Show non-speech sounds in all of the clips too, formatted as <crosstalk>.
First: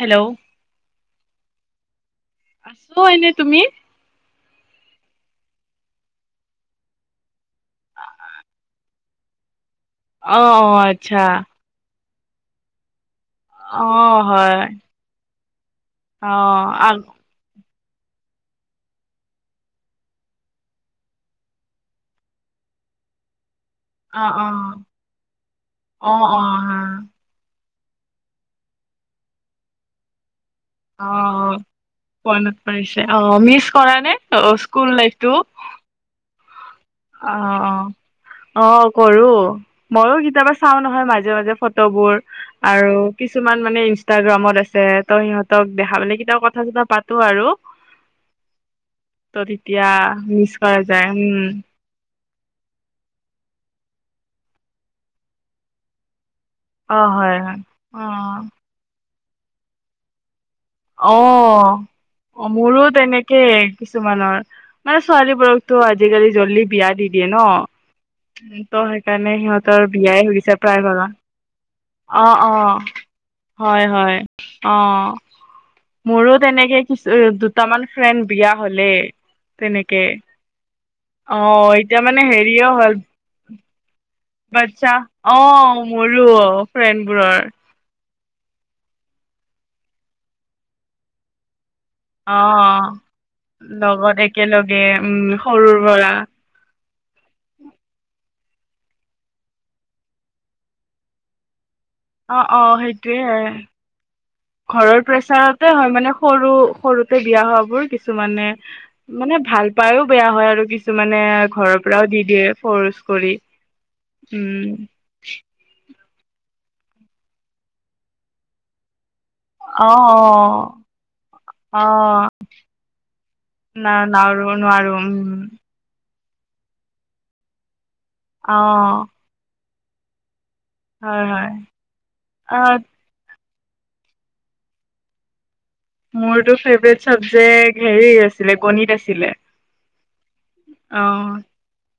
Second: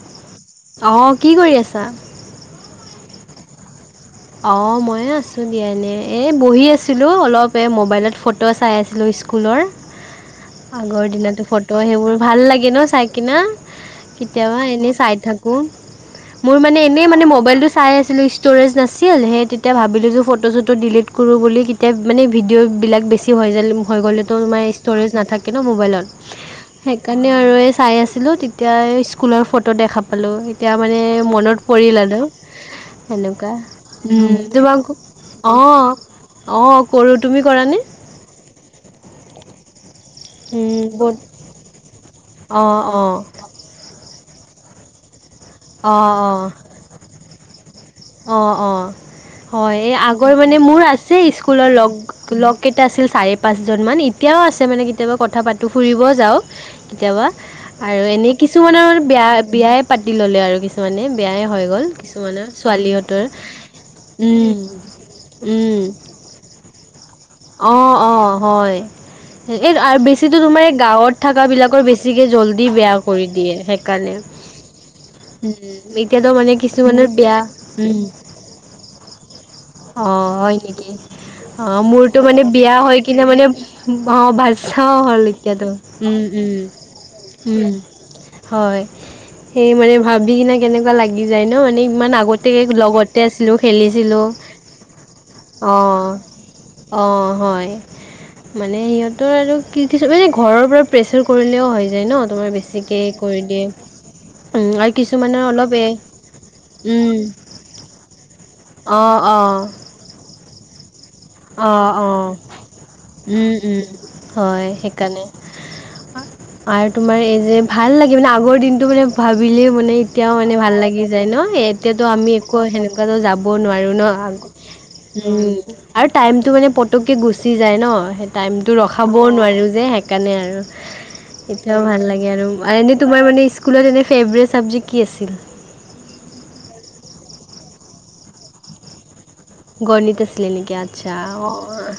Hello. অ কি কৰি আছা? মই এনে, তুমি? অ মইও আছো দিয়া এনে। এ বহি আছিলো অলপ এ মোবাইলত ফটো চাই আছিলো স্কু স্কুলৰ। অ অ আগৰ আচ্ছা দিনতো ফটো সেইবোৰ ভাল লাগে ন চাই কিনা? অ হয় কেতিয়াবা এনেই চাই থাক অ মোৰ মানে আ এনেই মানে মবাইলটো চাই আছিলো ষ্টৰেজ নাছিল ছিল। সেই তেতিয়া ভাবিলোঁ যে ফটো-চটো ডিলিট কৰোঁ বুলি কেতিয়া মানে ভিডিঅ'বিলাক বেছি হৈ যায় হৈ গলে অ তোৰ অ মানে ষ্টোৰেজ নাথাকে ন মোবাইলত অ অ হা সেই এনে আৰু চাই আছিলো তেতিয়া স্কুলৰ ফটো দেখা পালো। এতিয়া মানে অ মনত পৰিলা আৰু মনত পৰিছে অ সেনেকুৱা। মিচ কৰা নে উ তোমাক স্কুল লাইফটো অ অ কৰ অ অ কৰো মইও কেতিয়াবা চাও উম নহয় বহুত মাজে মাজে ফটো ফোটবোৰ অঁ আৰু অঁ কিছুমান মানে ইনষ্টাগ্ৰামত আছে ত সিহত তোক দেখা অঁ পালে কেতিয়াবা কথা-চথা পাতো আৰু। অ অ ত হয় তেতিয়া এই আগৰ মিচ মানে কৰা মোৰ যায় আছে উম স্কুলৰ লগ লগকেইটা আছিল চাৰি পাঁচজন মান, এতিয়াও আছে মানে কেতিয়াবা কথা পাতো ফুৰিব যাওঁ। অ কেতিয়াবা। হয় হয় আৰু অ এনেই কিছুমানৰ মানে বিয়া বিয়াই পাতি ললে আৰু কি মানে বেয়াই হৈ অ', গ'ল কিছুমানৰ। অ' মোৰো ছোৱালীহঁতৰ তেনেকেই কিছুমানৰ, উম মানে ছোৱালীবোৰকতো উম আজিকালি জল্লি বিয়া দি দিয়ে ন অ অ হয়। ত' সেইকাৰণে এই সিহঁতৰ আৰু বিয়াই বেছি হৈ তোৰ গৈছে এই প্ৰায় ভাগৰ গাঁৱত থকা বিলাকৰ বেছিকে অ', জল্দি অ', বেয়া কৰি দিয়ে হয়, সেইকাৰণে। হয় অ', উ মোৰো এতিয়াতো মানে তেনেকে কিছু কিছুমানৰ বেয়া, দুটামান উম ফ্ৰেণ্ড বিয়া হ'লে তেনেকে অ, হয় নেকি? অ, এতিয়া মোৰতো মানে হেৰিও বিয়া হ'ল হৈ কিনে মানে অ, বাচ্ছা বাচ্ছাও হ'ল এতিয়া তোৰ, অ', উম, মোৰো উম, ফ্ৰেণ্ডবোৰৰ উম। হয় সেই মানে ভাবি ন কেনেকুৱা লাগি যায় ন ইমান আগতে অ', লগতে আছিলোঁ লগত খেলিছিলোঁ, একেলগে উম সৰুৰ অঁ। পৰা অঁ, হয়। মানে সিহঁতৰ আৰু কি কি মানে ঘৰৰ পৰা প্ৰেছাৰ কৰিলেও হয়। ন অ', তোমাৰ অ', বেছিকে কৰি সেইটোয়ে দিয়ে। উম, আৰু ঘৰৰ কিছুমানৰ প্ৰেছাৰতে অলপ এ হয় মানে সৰু সৰুতে বিয়া হোৱা বোৰ কিছুমানে। অঁ মানে অঁ ভাল পাইও বেয়া হয় আৰু কিছুমানে অ, ঘৰৰ পৰাও অ, দি দিয়ে ফৰ্চ কৰি উম, উম, হয় উম। সেইকাৰণে আৰু তোমাৰ এই যে ভাল লাগে মানে আগৰ দিনটো মানে ভাবিলে অ', মানে এতিয়াও মানে অ', ভাল লাগি যায় ন, এতিয়াতো অ'। আমি একো সেনেকুৱাতো যাবও নোৱাৰো ন। আৰু নোৱাৰো উম। আৰু টাইমটো মানে পটককৈ গুচি যায় ন সেই টাইমটো অ'। ৰখাবও নোৱাৰোঁ যে সেইকাৰণে আৰু। হয়, হয় এতিয়াও ভাল লাগে আৰু অ', এনে তোমাৰ মানে স্কুলত এনে ফেভৰেট চাবজেক্ট কি আছিল? মোৰটো ফেভৰেট চাবজেক্ট হেৰি আছিলে গণিত আছিলে। গণিত আছিলে নেকি আচ্ছা অ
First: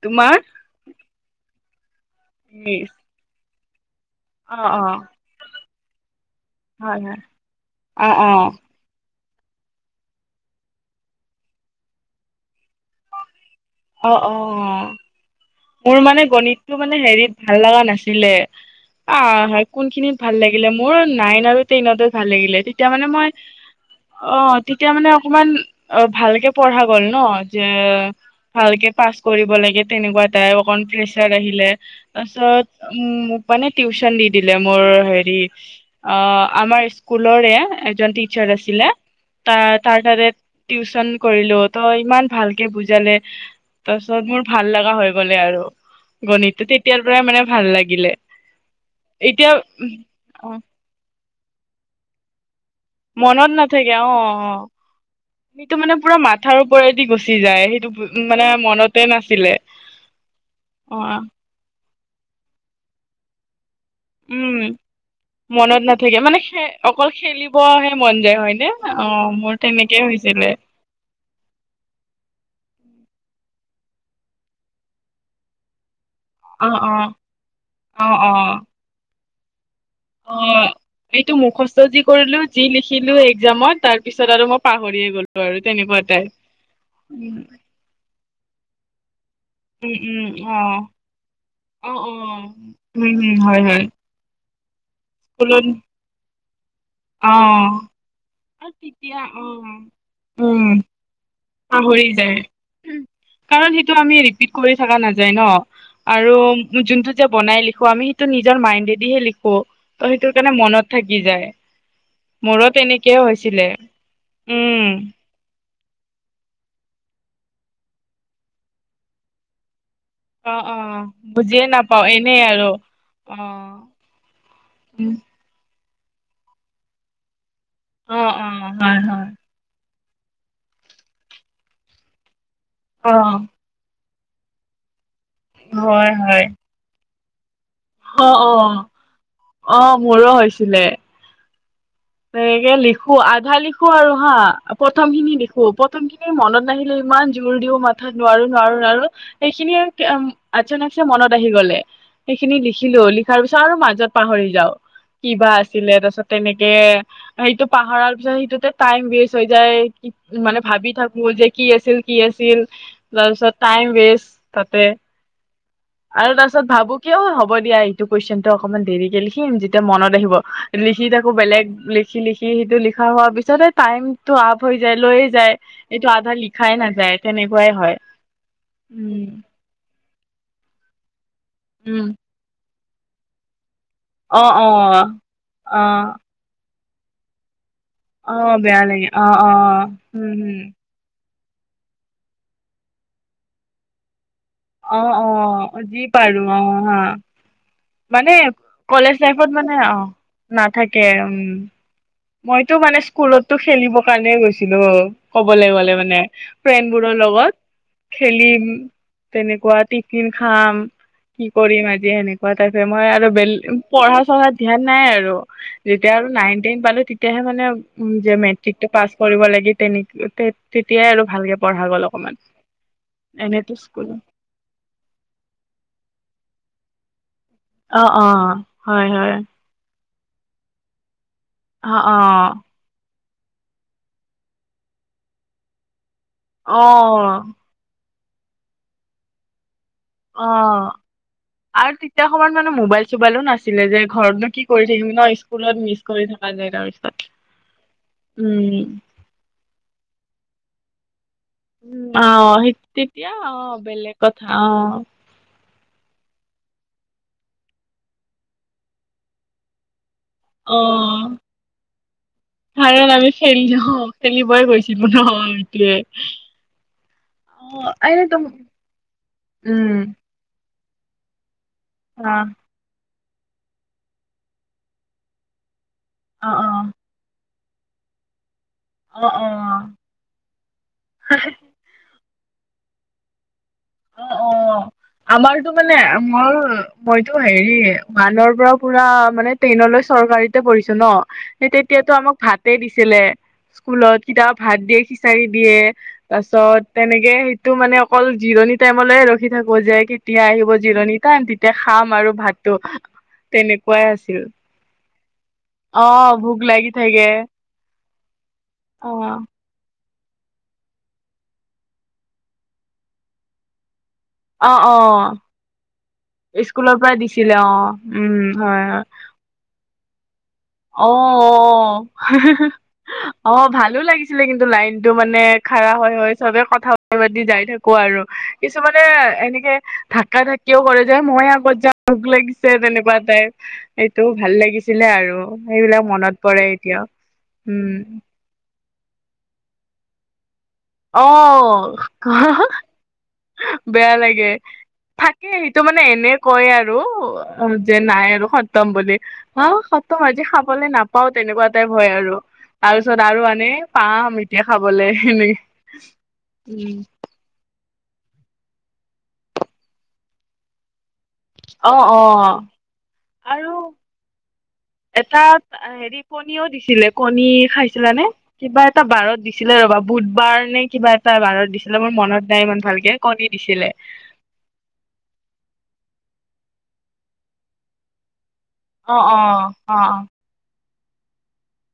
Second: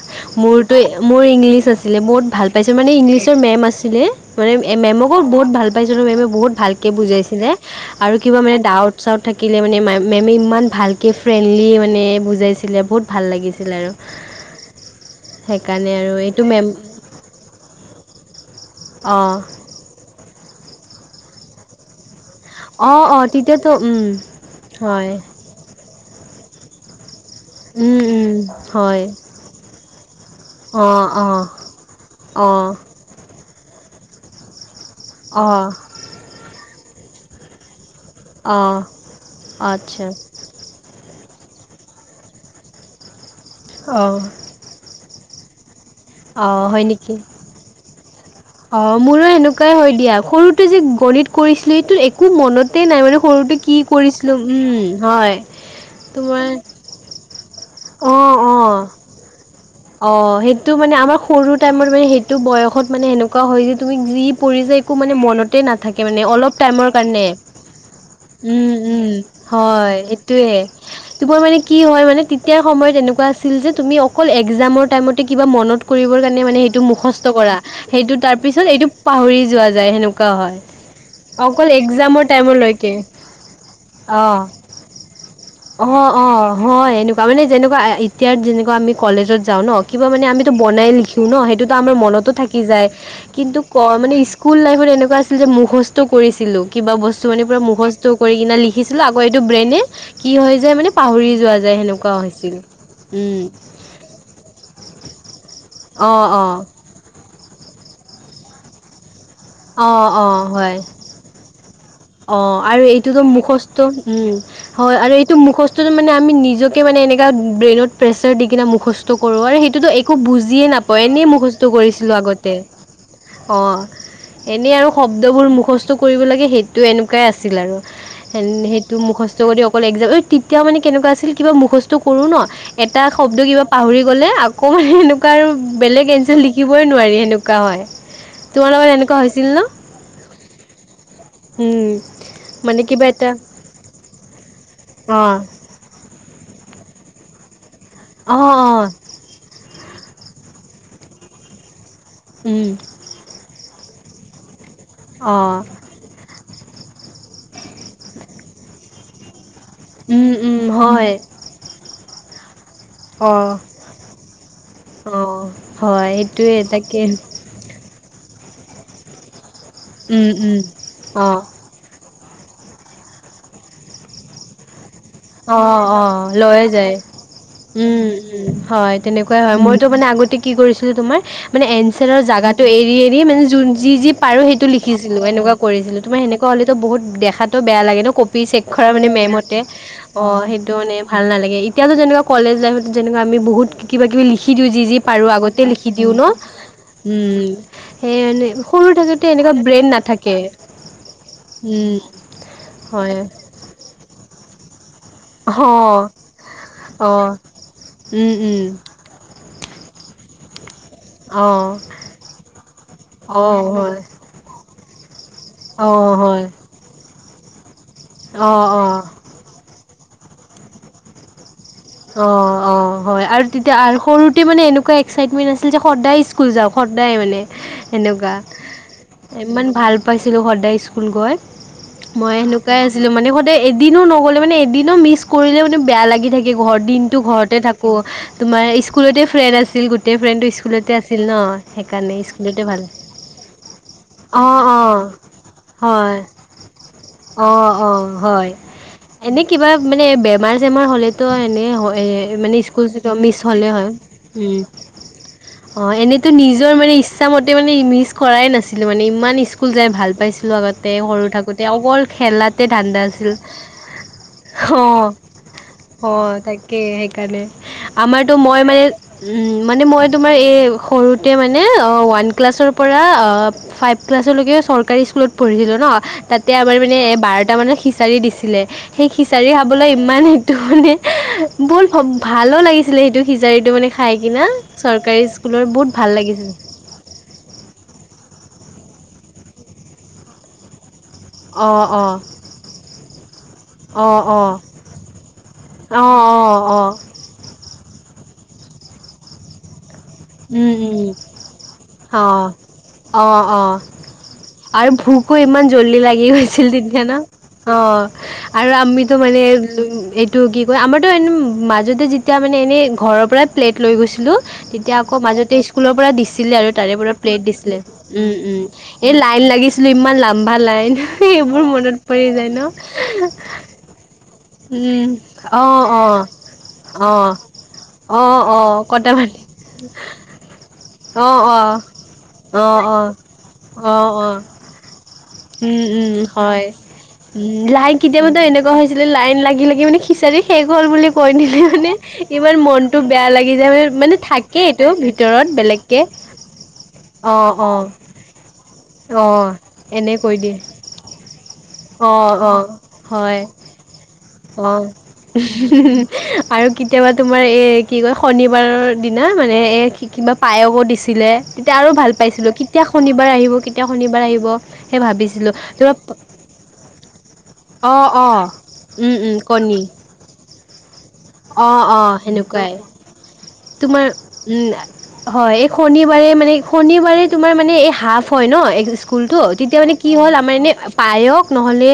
তোমাৰ? মোৰতো মোৰ ইংলিছ আছিলে বহুত ভাল পাইছোঁ মানে ইংলিছৰ মেম আছিলে মানে অ', অ', মেমকো বহুত ভাল পাইছিলো মেমে বহুত ভালকে হয়, হয় বুজাইছিলে আৰু অ', কিবা অ', মানে ডাউট চাউত থাকিলে মানে মে মেমে ইমান ভালকৈ ফ্ৰেণ্ডলি মানে বুজাইছিলে বহুত ভাল লাগিছিল আৰু। অ, অঁ, সেইকাৰণে মোৰ আৰু মানে এইটো মেম গণিতটো মানে হেৰিত ভাল লগা নাছিলে, অঁ আহ হয় কোন খিনিত ভাল লাগিলে মোৰ নাইন আৰু টেনতে ভাল লাগিলে, তেতিয়া অঁ মানে অঁ মই তেতিয়াতো উম, অ তেতিয়া হয় মানে অকমান অ, ভালকে পঢ়া গ'ল ন যে উম উম, ভালকে হয় পাছ কৰিব লাগে তেনেকুৱা এটাই অকণ অঁ প্ৰেচাৰ অঁ আহিলে অঁ তাৰপিছত মানে টিউচন দি দিলে মোৰ হেৰি অঁ, আমাৰ স্কুলৰে এজন টিচাৰ অঁ আছিলে তা তাৰ আচ্ছা তাতে টিউচন কৰিলো ত' ইমান ভালকে বুজালে তাৰ অঁ পিছত মোৰ ভাল লগা হৈ গলে আৰু অঁ গণিতটো হয় তেতিয়াৰ নেকি পৰাই মানে ভাল লাগিলে। অঁ, মোৰো এতিয়া এনেকুৱাই হয় দিয়া, অ সৰুতে যে গণিত কৰিছিলো সেইটো একো মনত তে নাই মানে মনত সৰুতে কি নাথাকে অ কৰিছিলো অ উম হয় সেইটো মানে পুৰা তোমাৰ মাথাৰ ওপৰেদি গুচি যায় সেইটো অঁ মানে অঁ মনতে নাছিলে। অঁ, সেইটো মানে অ আমাৰ সৰু টাইমত মানে সেইটো বয়সত মানে সেনে ক হয় যে তুমি যি পৰিছা উম একো মানে মনতে মনত নাথাকে মানে অলপ সে টাইমৰ অকল কাৰণে। খেলিবহে মন যায় হয়নে উম, উম, অ মোৰ হয় তেনেকে হৈছিলে এইটোৱে। তোমাৰ মানে কি হয় মানে তেতিয়াৰ সময়ত এনেকুৱা আছিল যে তুমি অকল এক এক্সামৰ টাইমতে কিবা মনত কৰিবৰ কাৰণে মানে অ সেইটো অ মুখস্থ কৰা, অ সেইটো অ তাৰপিছত এইটো পাহৰি যোৱা যায় সেনেকুৱা অ হয়। এইটো অকল মুখস্থ যি এক্সামৰ কৰিলো যি টাইমলৈকে লিখিলো এক্সামত তাৰ পিছত অ'। আৰু মই পাহৰিয়ে গলো। আৰু অ, তেনেকুৱা অ, টাইপ হয় এনেকুৱা উম মানে যেনেকুৱা এতিয়া যেনেকুৱা আমি কলেজত যাওঁ ন, উম কিবা মানে উম আমিটো অ বনাই লিখিম ন, সেইটোতো অ আমাৰ অ মনতো থাকি যায় উম উম কিন্তু হয় ক হয় মানে ইছ কুল লাইফত এনেকুৱা যে স্কুলত মুখস্থ কৰিছিলো কিবা বস্তু অ মানে পুৰা মুখস্থ কৰি কিনে আৰু লিখিছিলো আকৌ তেতিয়া এইটো অ ব্ৰেইনে কি হয় উম যে মানে পাহৰি যোৱা যা পাহৰি যায়, কাৰণ সেইটো আমি কৰি থকা নাযায় ন অ', অ', আৰু যোনটো যে বনাই লিখো আমি সেইটো নিজৰ মাইণ্ডেদিহে লিখো অ', ত সেইটোৰ অ', কাৰণে হয়। মনত থাকি যায়। অ মোৰো আৰু তেনেকেই এইটোতো হৈছিলে মুখস্থ উম উম হয় আৰু এই টো মুখস্থটো মানে আমি নিজকে মানে এনেকা ব্ৰেইনত প্ৰেচাৰ দি কিনে মুখস্থ কৰো আৰু সেইটোটো এক একো অ বুজিয়ে অ নাপাওঁ এনেই মুখস্থ বুজিয়ে নাপাও কৰিছিলো এনেই আগতে আৰু অ। এনেই আৰু শব্দবোৰ মুখস্থ কৰিব লাগে সেইটো এনেকুৱাই আছিল আৰু অ অ হয় সেইটো হয় মুখস্থ কৰি অকল একজাম তেতিয়া মানে কেনেকুৱা আছিল কিবা মুখস্থ কৰো ন এটা অ শব্দ কিবা পাহৰি গ'লে আকৌ সেনেকু ৱা আৰু বেলেগ হয় এঞ্চাৰ হয় লিখিবই নোৱাৰি সেনেকুৱা হয়। অ অ তোমালোকৰ এনেকুৱা হৈছিল ন অ মোৰো হৈছিলে। উম। তেনেকে মানে কিবা লিখো এটা আধা লিখো আৰু হা প্ৰথম খিনি অ লিখো প্ৰ প্ৰথমখিনি মনত নাহিলে ইমান জোৰ দিও মাথাত অ', নোৱাৰো নোৱাৰো অ', নোৱাৰো সেইখিনি আৰু উম আচানকচে মনত আহি গ'লে সেইখিনি উম, লিখিলো লি তাৰপিছত আৰু মাজত পাহৰি যাও কিবা অ', আছিলে তাৰপিছত তেনেকে কে সেইটো পাহৰাৰ পিছত সেইটোতে টাইম ৱেষ্ট হৈ উম, যায় মানে উম, ভাবি হয়। থাকো যে কি আছিল কি আছিল তাৰপিছত অ', টাইম ৱেষ্ট তাতে অ', হয় আৰু সেইটোয়ে তাৰপিছত ভাবো তাকে, কিয় হ'ব হ'ব দিয়া এইটো কুৱেশনটো অকমান দেৰিকে লিখিম যেতিয়া মনত উম, আহিব উম, লিখি থা অ'। কোতে লিখি লিখি সেইটো লিখা হোৱাৰ পিছতে টাইমটো আপ হৈ যায়, লৈয়ে যায় অ', এইটো অ', আধা লৈয়ে লিখাই যায়, নাযায় তেনেকুৱাই হয়। উম, উম, হয় উম তেনেকুৱাই হয় মইটো মানে আগতে কি কৰিছিলো তোমাৰ মানে উম এঞ্চাৰৰ জাগাটো এৰি এৰি মানে যোন যি যি পাৰো অ সেইটো অ লিখিছিলো এনেকুৱা অ কৰিছিলো তোমাৰ সেনেকুৱা হ'লেটো বহুত দেখাটো বেয়া লাগে ন অ কপি চেক বেয়া কৰা লাগে মানে অ অ মেমহতে অ উম সেইটো মানে ভাল নালাগে এতিয়াটো যেনেকুৱা কলেজ লাইফত যেনেকুৱা আমি বহুত কিবা-কিবি লি লিখি দিওঁ যি যি হম পাৰো অ আগতেই অ লিখি যি দিওঁ ন পাৰো অ হা উম সেই মানে সৰু কলেজ থাকোতে লাইফত এনেকুৱা মানে ব্ৰেইন অ নাথাকে উম। মইটো মানে হয়। স্কুলতটো খেলিব কাৰণে গৈছিলো। ক'বলে গ'লে অ', মানে ফ্ৰেণ্ডবোৰৰ অ', লগত উম, উম, খেলিম, তেনেকুৱা টিফিন খাম কি অ', কৰিম আজি সেনেকুৱা টাইপে মই আৰু অ', বেলে হয়। পঢ়া-চঢ়াত ধ্যান নাই আৰু। যেতিয়া অ', আৰু হয়, নাইন, টেন পালো তেতিয়াহে মানে উম যে অ', মেট্ৰিকটো অ', পাছ কৰিব লাগে তেনেক তেতিয়াই আৰু ভালকে পঢ়া গ'ল অ অকমান অ হয় আৰু এনেতো তেতিয়া আৰু স্কুল সৰু তে মানে এনেকুৱা এক্সাইটমেণ্ট আছিল যে সদায় স্কুল যাওঁ সদায় মানে। অ অ সেনেকুৱা হয় হয় ইমান ভাল পাইছিলো সদায় স্কুল গৈ অ অ মই সেনেকুৱাই আ ছিলো মানে সদায় এদিনো নগ'লে মানে, এদিনো মিছ কৰিলে মানে বেয়া লাগি থাকে ঘৰত অ দিনটো ঘৰতে থাকো কো তোমাৰ স্কুলতে ফ্ৰেণ্ড আছিল গোটে গোটেই ফ্ৰেণ্ড অ স্কুলতে আছিল ন আৰু সেইকাৰণে তেতিয়া সময়ত স্কুলতে মানে ভাল। মোবাইল চোবাইলো নাছিলে যে অ ঘৰতনো কি অ কৰি থাকিম তে ন স্কুলত মিছ হয় কৰি থকা যায় তাৰপিছত অ অ হয়। উম এনে কিবা মানে বেমাৰ-চেমাৰ হ'লে টো এনেই হয়। উম, অ' মানে সেই স্কুল যেতিয়া তেতিয়া মিছ হ'লে অ' হয় বেলেগ কথা উম। অ'। অ এনেইটো নিজৰ মানে, ইচ্ছা মতে মানে মিছ কৰাই নাছিলো মানে ইমান স্কুল যাই ভাল পাইছি লো অ' আগতে সৰু থাকোতে, অকল খেলাতে ধান্দা কাৰণ আমি খেলি অ' খেলিবই আছিল অ। গৈছিলো ন সেইটোৱে। অ তাকে সেইকাৰণে অ' এই আমাৰটো তুম মই মানে উম মানে মইটো তোমাৰ এই সৰুতে মানে, অ ওৱান ক্লাছৰ পৰা অ ফাইভ ক্লাছৰলৈকে চৰকাৰী স্কুলত পঢ়িছিলো ন তাতে অ' আমাৰ মানে এ বাৰ দুটামানত খিচাৰি দিছিলে। সেই অ' অ' খিচাৰি খাবলৈ ইমান সেইটো মানে অ'। বহুত ভ ভালো লাগিছিলে, সেইটো খিজাৰিটো মানে খাই অ', কিনা অ'। চৰকাৰী স্কুলৰ বহুত ভাল লাগিছিলে। মইটো হেৰি, ওৱানৰ পৰা পুৰা মানে টেনলৈ চৰকাৰীতে পঢ়িছো ন। অ' তেতিয়াতো অ' আমাক ভাতে দিছিলে। স্কুলত অ' কেতিয়াবা, অ' ভাত দিয়ে, খিচাৰি দিয়ে। অ' অ' অ' তাৰপিছত তেনেকে তো, মানে অকল জিৰণি টাইমলে ৰখি থাকো যে, কে কেতিয়া উম, আহিব উম, জিৰণি টাইম, তেতিয়া খাম আৰু অ' ভাত টো। অ' অ' তেনেকুৱাই আছিল। আৰু ভোকো ইমান জল্দি লাগি অ', ভোক গৈছিল লাগি তেতিয়া ন! থাকে অ'! আৰু আমিতো অ', মানে <unintelligible> এইটো কি কয়, আমাৰতো এনে মাজতে যেতিয়া মানে, এনেই ঘৰৰ পৰাই প্লেট লৈ গৈছিলোঁ। অ', তেতিয়া আকৌ অ'। মাজতে স্কুলৰ পৰা দিছিলে আৰু তাৰে স্কুলৰ পৰা প্লেট দিছিলে। অ', উম, উম, হয়, হয়, এই লাইন লাগিছিলোঁ। ইমান লাম্ভা লাইন। সেইবোৰ মনত অ' পৰি যায় ন অ' অ' ভালো লাগিছিল। আছিলে কিন্তু, লাইন উম টো মানে, অ খাৰা অ হয় হয় চবে কথা অ পাতি যাই থাকো আৰু। অ অ কিছুমানে কটাবালি এনে <unintelligible> ঢাকা ঢাকিও কৰে যে, অ মই অ আগত যাওঁ ভোক অ লাগিছে অ তেনেকুৱা টাইপ। অ সেইটো অ ভাল লাগিছ ছিলে আৰু। উম, সেইবিলাক উম, মনত পৰে হয়। এতিয়া উম, লাইন কেতিয়াবাতে এনেকুৱা হৈছিলে, লাইন লাগি লাগি মানে খিচাৰি শেষ হ'ল বুলি অ কৈ দিলে মানে, ইমান মনতটো বেয়া লাগি যায়। মানে, বেয়া মানে লাগে থাকেই এইটো। ভিত থাকে সেইটো মানে এনে কয় আৰু অঁ অ' অঁ যে নাই আৰু সতম বুলি। অঁ অ' এনে সতম টো কৈ আজি দিয়ে খাবলৈ নাপাওঁ তেনেকুৱা এটা ভয় অঁ আৰু। অঁ তাৰপিছত হয় আৰু আনে, পাম এতিয়া অঁ খাবলৈ এনে। আৰু কেতিয়াবা তোমাৰ এই কি কয়, শনিবাৰৰ দিনা মানে, এই কিবা পায়সো দিছিলে। তেতিয়া আৰু অ ভাল অ পাইছিলোঁ। কেতিয়া শনিবাৰ আহিব, কেতিয়া শনিবাৰ আহিব। সেই ভাবিছিলোঁ এটাত তোমাৰ হেৰি কণীও দিছিলে। কণী অঁ খাইছিল নে? অঁ কিবা এটা বাৰত দিছিলে কণী ৰ'বা। বুধবাৰ নে কিবা এটা বাৰত অঁ দিছিলে, অঁ মোৰ মনত নাই সেনেকুৱাই ইমান ভালকে, কণী দিছিলে। তোমাৰ উম, হয়। এই শনিবাৰে মানে, শনিবাৰে তোমাৰ মানে এই হাফ হয় ন! এক অ অ স্কুলতো, তেতিয়া মানে অ কি হ'ল, আমাৰ এনে পায়খ নহ'লে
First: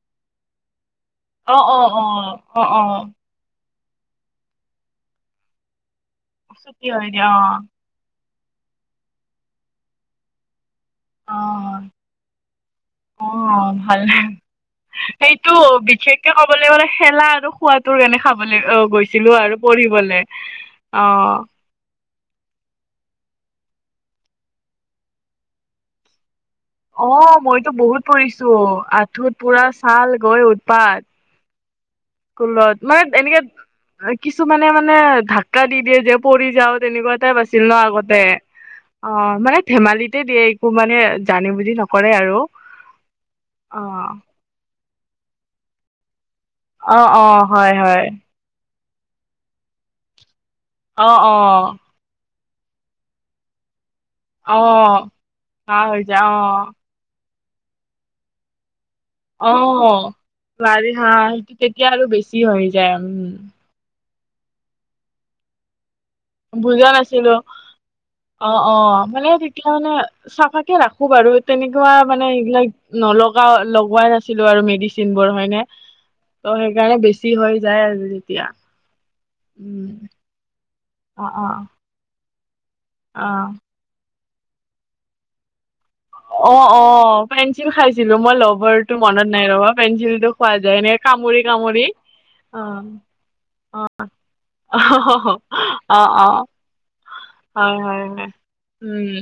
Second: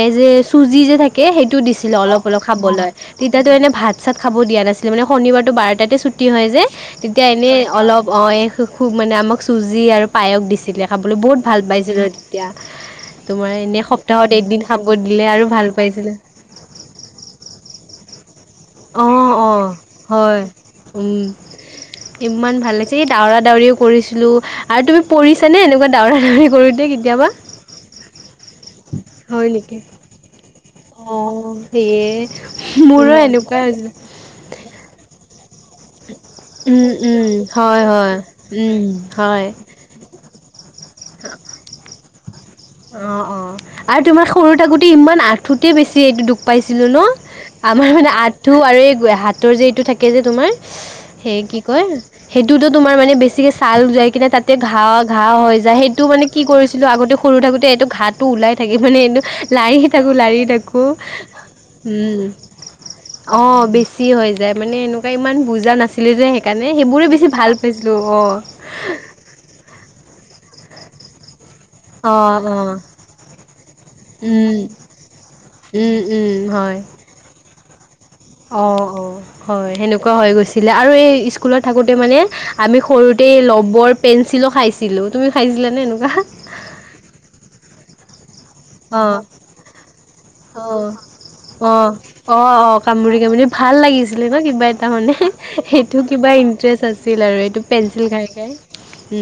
এৰ যে, চুজি যে থাকে কে অ সেইটো অ দিছিলে অলপ অলপ অ অ খাবলৈ। তেতিয়াতো এনে ভাত চাত খাব দিয়া নাছিলে মানে শনিবাৰটো বাৰটাতে ছুটি হয় অ যে, ছুটি হয় তেতিয়া দিয়া এনেই অ অলপ অ' খুব মানে আমাক চুজি আৰু পায়স দিছিলে। খাবলৈ অ বহুত ভাল পাইছিলোঁ তেতিয়া। অ তোমাৰ এনে ভাল সপ্তাহত এদিন খাব দিলে আৰু সেইটো ভাল পাইছিলে। বিশেষকে ক'বলৈ গ'লে খেলা আৰু খোৱাদ। তোৰ এনে খাবলৈ অ' গৈছিলোঁ আৰু পঢ়িবলৈ হয় উম অ'। ইমান ভাল লাগিছে। এই দউৰা দউৰিও কৰিছিলোঁ। আৰু তুমি পৰিছা নে! এনেকুৱা দাৱৰা দাউৰি কৰি অ' মইতো বহুত পৰিছোঁ। আঁঠুত হয় পোৰা নেকি ছাল গৈ উৎপাত। অ' সেয়ে। স্কুলত। মানে মোৰো এনেকে, এনেকুৱাই হৈছিলে কিছুমানে মানে ধাক্কা দি দিয়ে যে পৰি যাওঁ, উম তেনেকুৱা উম এটাই বা আছিল ন হয় হয় আগতে উম অ, হয় মানে ধেমালি সেই দিয়ে, একো মানে জানি বুজি নকৰে আৰু। অ' অ' আৰু তোমাৰ সৰু থাকোঁতে ইমান আঁঠতে বেছি এইটো দোষ পাইছিলোঁ অ ন, অ হয় আমাৰ হয় মানে আ টো, আৰু এই হাতৰ যে এইটো থাকে যে তোমাৰ অ অ সেই কি কয় সেইটোতো তোমাৰ মানে বেছিকে ছাল যাই কিনে তাতে অ ঘা, ঘা হৈ যায়। সেইটোও মানে কি কৰিছিলোঁ আগতে সৰু থাকোতে এইটো ঘাতটো ওলাই থাকে, মানে এনেও অ লাৰি অ থাকো, লাৰি থাকো, বাৰি হা সেইটো তেতিয়া আৰু উম, বেছি হৈ যায় অ' উম বেছি। বেছি হৈ যায় মানে এনেকুৱা ইমান বুজা নাছিলোঁ যে। সেইকাৰণে বুজা সেইবোৰে বেছি ভাল পাইছিলোঁ অ'। অকলে ঠিক। তেতিয়া মানে চাফাকে ৰাখো বাৰু। তেনেকুৱা মানে অ', এইবিলাক অ', নলগাওঁ লগাই নাছিলোঁ উম, আৰু মেডিচিন বোৰ হয়নে? উম, উম, হয়। যি, হৈ যায় আৰু যেতিয়া। অ', অ' হয় সেনেকুৱা হৈ গৈছিলে আৰু অ', এই স্কুলত অ'। থাকোতে মানে আমি সৰুতে অ', লবৰ পেঞ্চিলো খাইছিলো, তুমি খাইছিলা নে এনেকুৱা? অ', অ'। ঞ্চিল খাইছিলো মই লবৰ টো অ', মনত নাই ৰ'বা, পেঞ্চিল টো খোৱা যায় অ', এনেকে কামুৰি কামুৰি। অ', অ', অ' কামুৰি কামুৰি ভাল লাগিছিলে ন কিবা এটা মানে অ', সেইটো অ', কিবা অ', ইণ্টাৰেষ্ট আছে। আছিল আৰু এইটো হয়, হয়, পেঞ্চিল খাই হয়, খাই। উম।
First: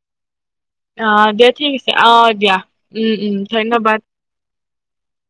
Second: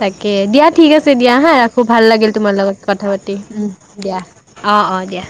তাকে দিয়া ঠিক আছে অ', দিয়া হা ঠিক ৰাখো আছে ভাল লাগিল অ', তোমাৰ দিয়া লগত কথা উম, পাতি। উম, উম, ধন্যবাদ। দিয়া, অঁ, অঁ দিয়া।